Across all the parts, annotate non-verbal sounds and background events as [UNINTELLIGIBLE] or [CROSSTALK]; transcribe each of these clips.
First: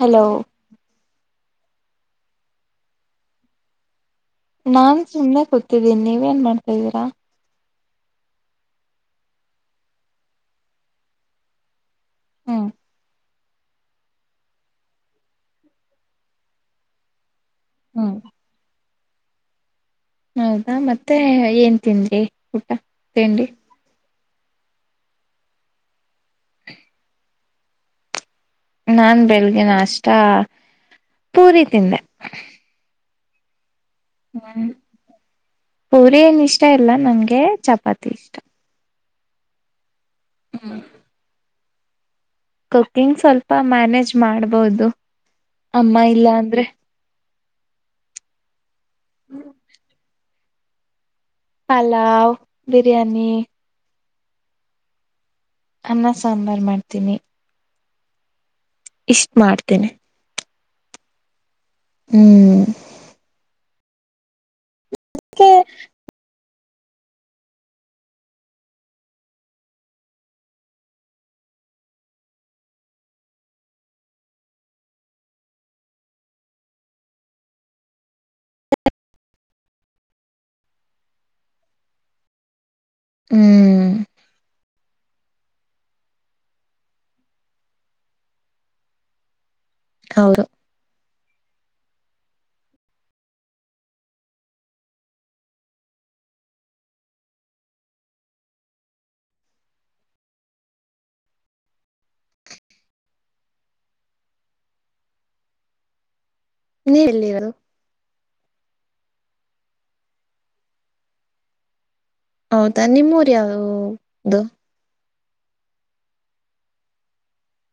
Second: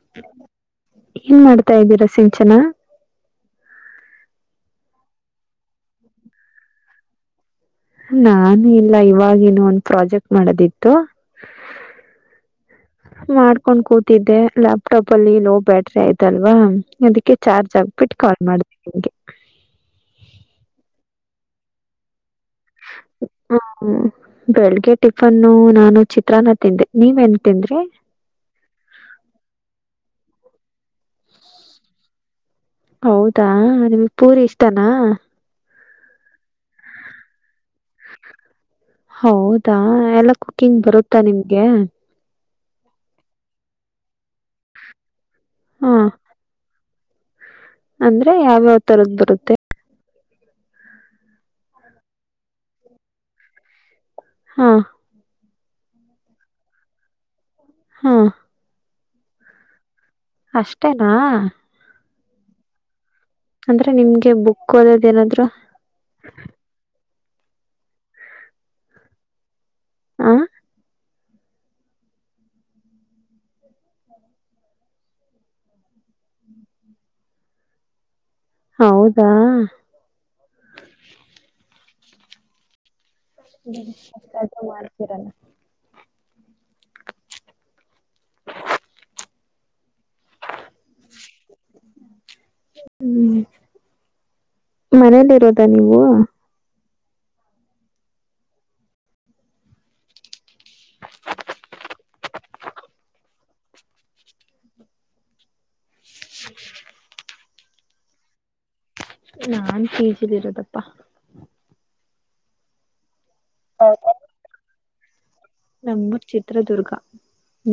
Hello ಏನ್ ಮಾಡ್ತ್ ತಾ ಇದಿರಾ ಸಿಂಚನಾ ನಾನ್ ಸುಮ್ನೇ ಕೂತಿದ್ದೀನಿ ನೀವೇನ್ ಮಾಡ್ತಾ ಇದ್ದೀರಾ ನಾನು ಇಲ್ಲ ಇವಾಗಿದು ಒಂದ್ ಪ್ರಾಜೆಕ್ಟ್ ಮಾಡದಿತ್ತು ಹ್ಮ್ ಮಾಡ್ಕೊಂಡ್ ಕೂತಿದ್ದೆ ಲ್ಯಾಪ್ಟಾಪ್ ಅಲ್ಲಿ ಲೋ ಬ್ಯಾಟರಿ ಆಯ್ತಲ್ವಾ ಅದಕ್ಕೆ ಚಾರ್ಜ್ ಹ್ಮ್ ಹಾಕ್ಬಿಟ್ಟು ಕಾಲ್ ಮಾಡ್ದೆ ನಿಮ್ಗೆ ಹೌದಾ ಮತ್ತೆ ಏನ್ ತಿಂದ್ರಿ ಊಟಾ ತಿಂಡಿ ಹ್ಮ್ ಬೆಳಗ್ಗೆ ಟಿಫನ್ನು ನಾನು ಚಿತ್ರಾನ್ನ ತಿಂದೆ ನೀವೇನ್ ತಿಂದ್ರಿ ನಾನ್ ಬೆಳಗ್ಗ ನಾಷ್ಟಾ ಪೂರಿ ತಿಂದೆ. ಹೌದಾ ನಿಮ್ಗ್ ಪೂರಿ ಹ್ಮ್ ಇಷ್ಟಾನ. ಪೂರಿ ಏನ್ ಇಷ್ಟ ಇಲ್ಲ ನಂಗೆ ಚಪಾತಿ. ಚಪಾತಿ ಇಷ್ಟ. ಹೌದಾ ಎಲ್ಲ ಕುಕಿಂಗ್ ಬರುತ್ತಾ ನಿಮ್ಗೆ. ಕುಕಿಂಗ್ ಸ್ವಲ್ಪ ಮ್ಯಾನೇಜ್ ಮಾಡ್ಬೋದು. ಹಾ ಅಮ್ಮ ಇಲ್ಲ ಅಂದ್ರೆ. ಅಂದ್ರೆ ಯಾವ್ಯಾವ್ ತರದ ಬರುತ್ತೆ. ಪಲಾವ್ ಬಿರಿಯಾನಿ. ಹಾ ಅನ್ನ ಸಾಂಬಾರ್ ಮಾಡ್ತೀನಿ. ಹಾ. ಇಷ್ಟ ಮಾಡ್ತೀನಿ. ಅಷ್ಟೇನಾ. ಹ್ಮ್ ಅಂದ್ರೆ ನಿಮ್ಗೆ ಬುಕ್ ಓದದೇನಾದ್ರು. ಹ ಹೌದಾ ಹ್ಮ್ ಆಯಿತ್ ಆಯಿತೋ ಮಾಡ್. ಬರಲ್ಲ ಹೌದು ಹ್ಮ ಮನೇಯಲ್ಲಿರೋದಾ ನೀವು [INAUDIBLE] ನೀವು ಎಲ್ಲಿರದು ನಾನ್ ಪಿಜಿಲಿ ಇರೋದಪ್ಪಾ. ಹೌದಾ ನಿಮ್ಮೂರ್. ಯಾವ್ಯಾವೂದು. ನಮ್ದ ಚಿತ್ರದುರ್ಗ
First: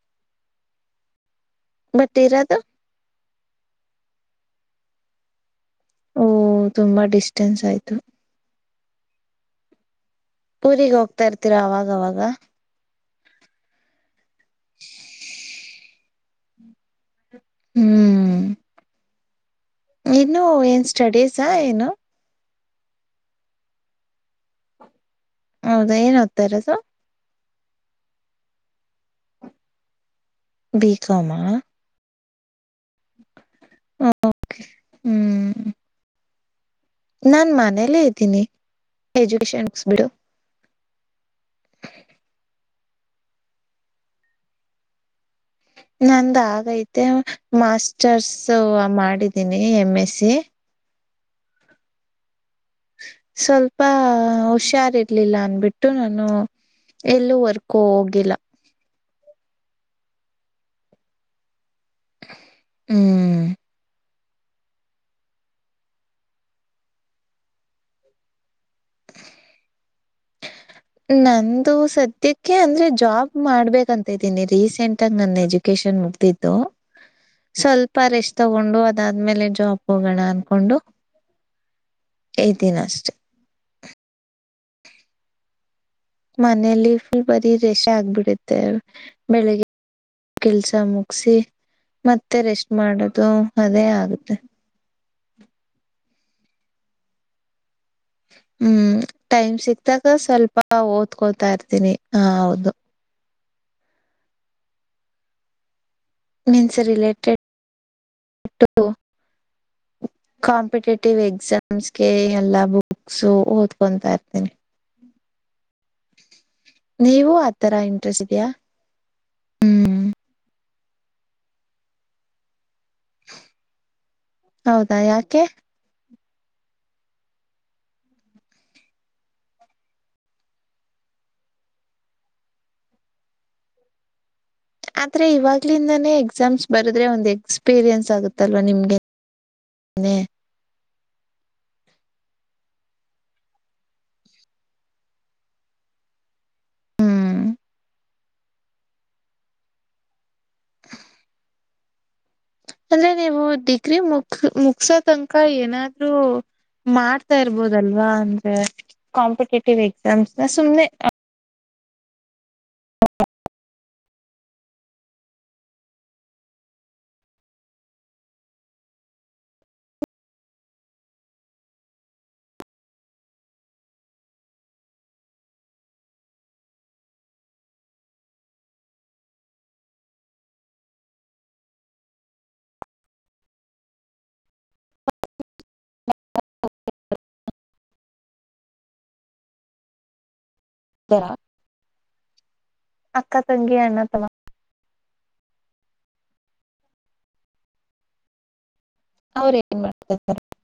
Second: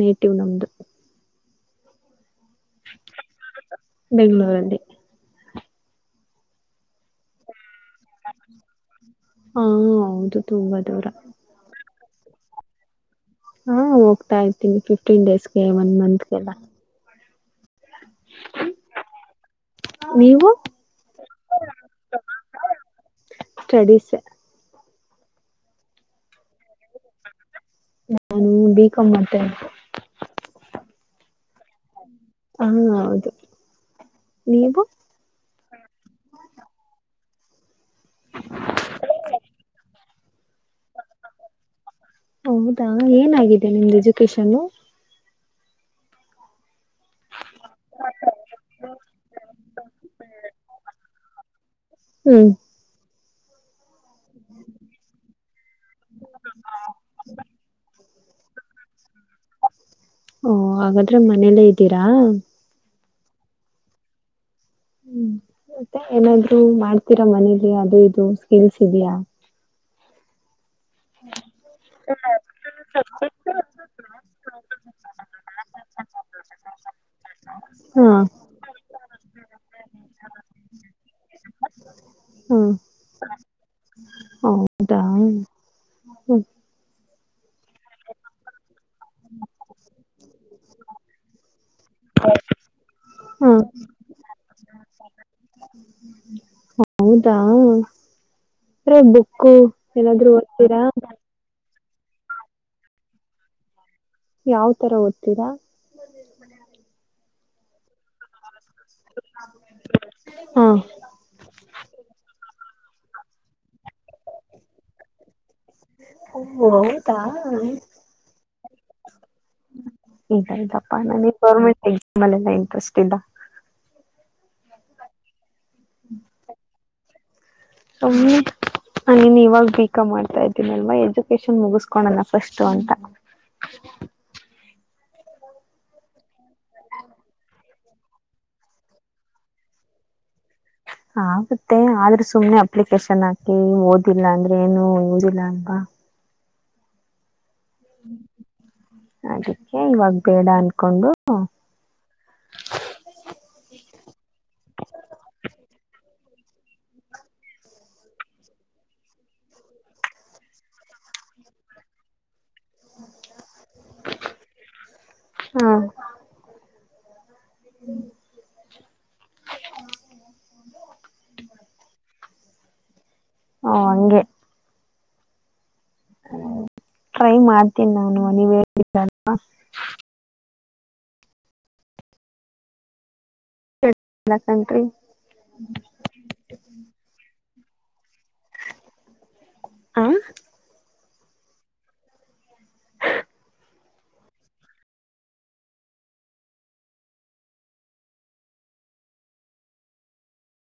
ನೇಟಿವ್ ನಮ್ದು. ಬಟ್ ಇರೋದು ಬೆಂಗಳೂರು ಅಲ್ಲಿ. ಓ ತುಂಬಾ ಡಿಸ್ಟೆನ್ಸ್ ಆಯ್ತು. ಹ್ಮ ಹೌ ಊರಿಗೆ ಹೋಗ್ತಾ ಇರ್ತೀರಾ ಅವಾಗವಾಗ. ಹಾ ಹೋಗ್ತಾ ಇರ್ತೀನಿ ಫಿಫ್ಟೀನ್ ಡೇಸ್ಗೆ ಒನ್ ಮಂತ್ಗೆಲ್ಲ. ಹ್ಮ್. ಇನ್ನು ನೀವು ಏನ್ ಸ್ಟಡೀಸಾ ಏನು. ಸ್ಟೆಡಿಸೇ. ಹೌದಾ, ಏನು, ಓದತಾ ಇರೋದು? [INAUDIBLE] ನಾನು, ಬಿ. ಕಾಮ್, ಮಾಡ್ತಾ ಇದೀನಿ. [INAUDIBLE] B, comma. [INAUDIBLE] ಹಾ, ಹೌದು, ನೀವು. ಹ್ಮ್ [UNINTELLIGIBLE] ನಾನ್, ಮನೇಲ್ಲೇ, ಇದ್ದೀನಿ ಎಜುಕೇಶನ್ಸ್ ಬಿಡು. [UNINTELLIGIBLE] ಹೌದಾ, ಏನಾಗಿದೆ, ನಿಮ್ದು ಎಜುಕೇಶನ್ನು? [INAUDIBLE] ನಂದ, ಆಗೈತೆ, ಮಾಸ್ಟರ್ಸ್, ಮಾಡಿದೀನಿ, ಎಂ, ಎಸ್ಸಿ. [INAUDIBLE] ಹ್ಮ್... [INAUDIBLE] ಸ್ವಲ್ಪ.. [INAUDIBLE] ಹು, ಹುಷಾರ್, ಇರ್ಲಿಲ್ಲ ಅಂದಬಿಟ್ಟು ನಾನು ಎಲ್ಲೂ ವರ್ಕೋ, ಹೋಗಿಲ್ಲ. [INAUDIBLE] ಓ, ಹಾಗಾದ್ರೆ, ಮನೇಲ್ಲೇ ಇದ್ದೀರಾ? [INAUDIBLE] ಹ್ಮ್.. [INAUDIBLE] ಹ್ಮ್, ಮತ್ತೆ, ಏನಾದರು, ಮಾಡ್ತೀರಾ! ಮನೇಲಿ ಅದು ಇದು. [INAUDIBLE] ಕೇಳಿಸ್ತಾ ಇದೆಯಾ? [INAUDIBLE] ನಂದು, ಸದ್ಯಕ್ಕೆ, ಅಂದ್ರೆ ಜಾಬ್ ಮಾಡ್ಬೇಕಂತ. [INAUDIBLE] ಮಾಡುತ್ತೀನಿ, ರೀಸೆಂಟ್, ಆಗೀ, ನನ್ನ ಎಜುಕೇಶನ್, ಮುಗಿದಿದ್ದು. [INAUDIBLE] ಸ್ವಲ್ಪ, ಹಾ ರೆಸ್ಟ್, ತಗೊಂಡು. [INAUDIBLE] ಅದ್ಮೇಲೆ, ಜಾಬ್ ಹೋಗೋಣ! ಅನ್ಕೊಂಡು ಇದೀನಿ, ಅಷ್ಟೆ. [INAUDIBLE] ಹೌದ. [INAUDIBLE] ಮನೇಲಿ... [INAUDIBLE] ಯುಗಾದಿ. [UNINTELLIGIBLE] ರೆಸ್ಟ್, ಆಗ್ಬಿಡುತ್ತೆ, ಬೆಳಿಗ್ಗೆ ಕೆಲ್ಸ ಮುಗಸಿ ಮತ್ತೆ ರೆಸ್ಟ್, ಮಾಡದು ಹಾ ಅದೇ ಆಗುತ್ತೆ? [INAUDIBLE] ಹೌದಾ.. [INAUDIBLE] ಹ್ಮ್, ಬುಕ್ಕು ಟೈಮ್ ಸಿಕ್ದಾಗ, ಏನಾದ್ರು ಸ್ವಲ್ಪ ಓದ್ತೀರಾ ಓದ್ಕೋತಾ ಇರ್ತೀನಿ. [INAUDIBLE] ಹಾ, ಹೌದು. [INAUDIBLE] ಯಾವ, ತರ ಓದ್ತೀರಾ? [INAUDIBLE] Means, related. [INAUDIBLE] ಊಟೊಡ್ಹು, ಹಾ ಕಾಂಪಿಟೇಟಿವ್ ಎಕ್ಸಾಮ್ಸ್ಗೆ ಎಲ್ಲ, ಬುಕ್. [UNINTELLIGIBLE] ಬುಕ್ಸು, ಓದ್ಕೊಂತಾ ಇರ್ತೀನಿ. [INAUDIBLE] ಓ ಹೌದಾ ನೀವು, ಆತರ ಇಂಟ್ರೆಸ್ಟ್ ಇದೀಯಾ? [INAUDIBLE] ಪ, ನನಗೆ, ಗೊವ್ವೆರ್ನ್ಮೆಂತ್, ಎಕ್ಸಾಮ್, ನೈನ್ ಕ್ಲಾಸ್ ಇಂದ. [INAUDIBLE] ಹೌದಾ, ಯಾಕೆ? [INAUDIBLE] ಒಮ್ಮನ್, ನಾನು, ಇವಾಗ ಬಿ. ಕಂ. ಮಾಡ್ತಾ ಇದ್ದೀನಿ ಅಲ್ವಾ! ಎಜುಕೇಶನ್ ಮುಗಸ್ಕೊಲ್ಲನ, ಫಸ್ಟ್ ಅಂತ. [INAUDIBLE] ಆದ್ರೆ, ಇವಾಗ್ಲಿಂದಾನೇ, ಎಕ್ಸಾಮ್ಸ್ ಬರಿದರೆ, ಒಂದು ಎಕ್ಸ್ಪೀರಿಯನ್ಸ್, ಆಗುತ್ತಲ್ವಾ ನಿಮ್ಗೆ? [INAUDIBLE] ಆಗುತ್ತೆ, ಆದ್ರೆ ಸುಮ್ನೆ, ಅಪ್ಲಿಕೇಶನ್ ಹಾಕಿ ಓದಿಲ್ಲ, ಅಂದ್ರೆ ಏನು ಯೂಸ್, ಇಲ್ಲ, ಅಲ್ವಾ. [INAUDIBLE] ಹ್ಮ್ ಅದಕ್ಕೆ, ಇವಾಗ, ಬೇಡ ಅನ್ಕೊಂಡು. [INAUDIBLE] ಅಂದ್ರೆ, ನೀವು ಡಿಗ್ರಿ, ಮುಕ್, ಮುಗಿಶೋತನಕ ತನಕ ಏನಾದ್ರೂ. [INAUDIBLE] ಮಾಡ್ತಾ, ಇರ್ಬೋದಲ್ವಾ, ಅಂದ್ರೆ ಕಾಂಪಿಟೇಟಿವ್, ಎಕ್ಸಾಮ್ಸ್ನ ಸುಮ್ನೆ. [INAUDIBLE] ಹಾ.. [UNINTELLIGIBLE] ಹೂ ಹಂಗೆ. ಟ್ರೈ ಮಾಡ್ತೀನಿ ನಾನು ನೀವೇಲಿದ್ರಿಲಾ. [INAUDIBLE] ಆ. ತರಾ. ಅಕ್ಕಾ ತಂಗಿ ಅಣ್ಣ ತಮ್ಮಾ. ಅವ್ರ ಏನ್ ಮಾಡ್ತ [INAUDIBLE]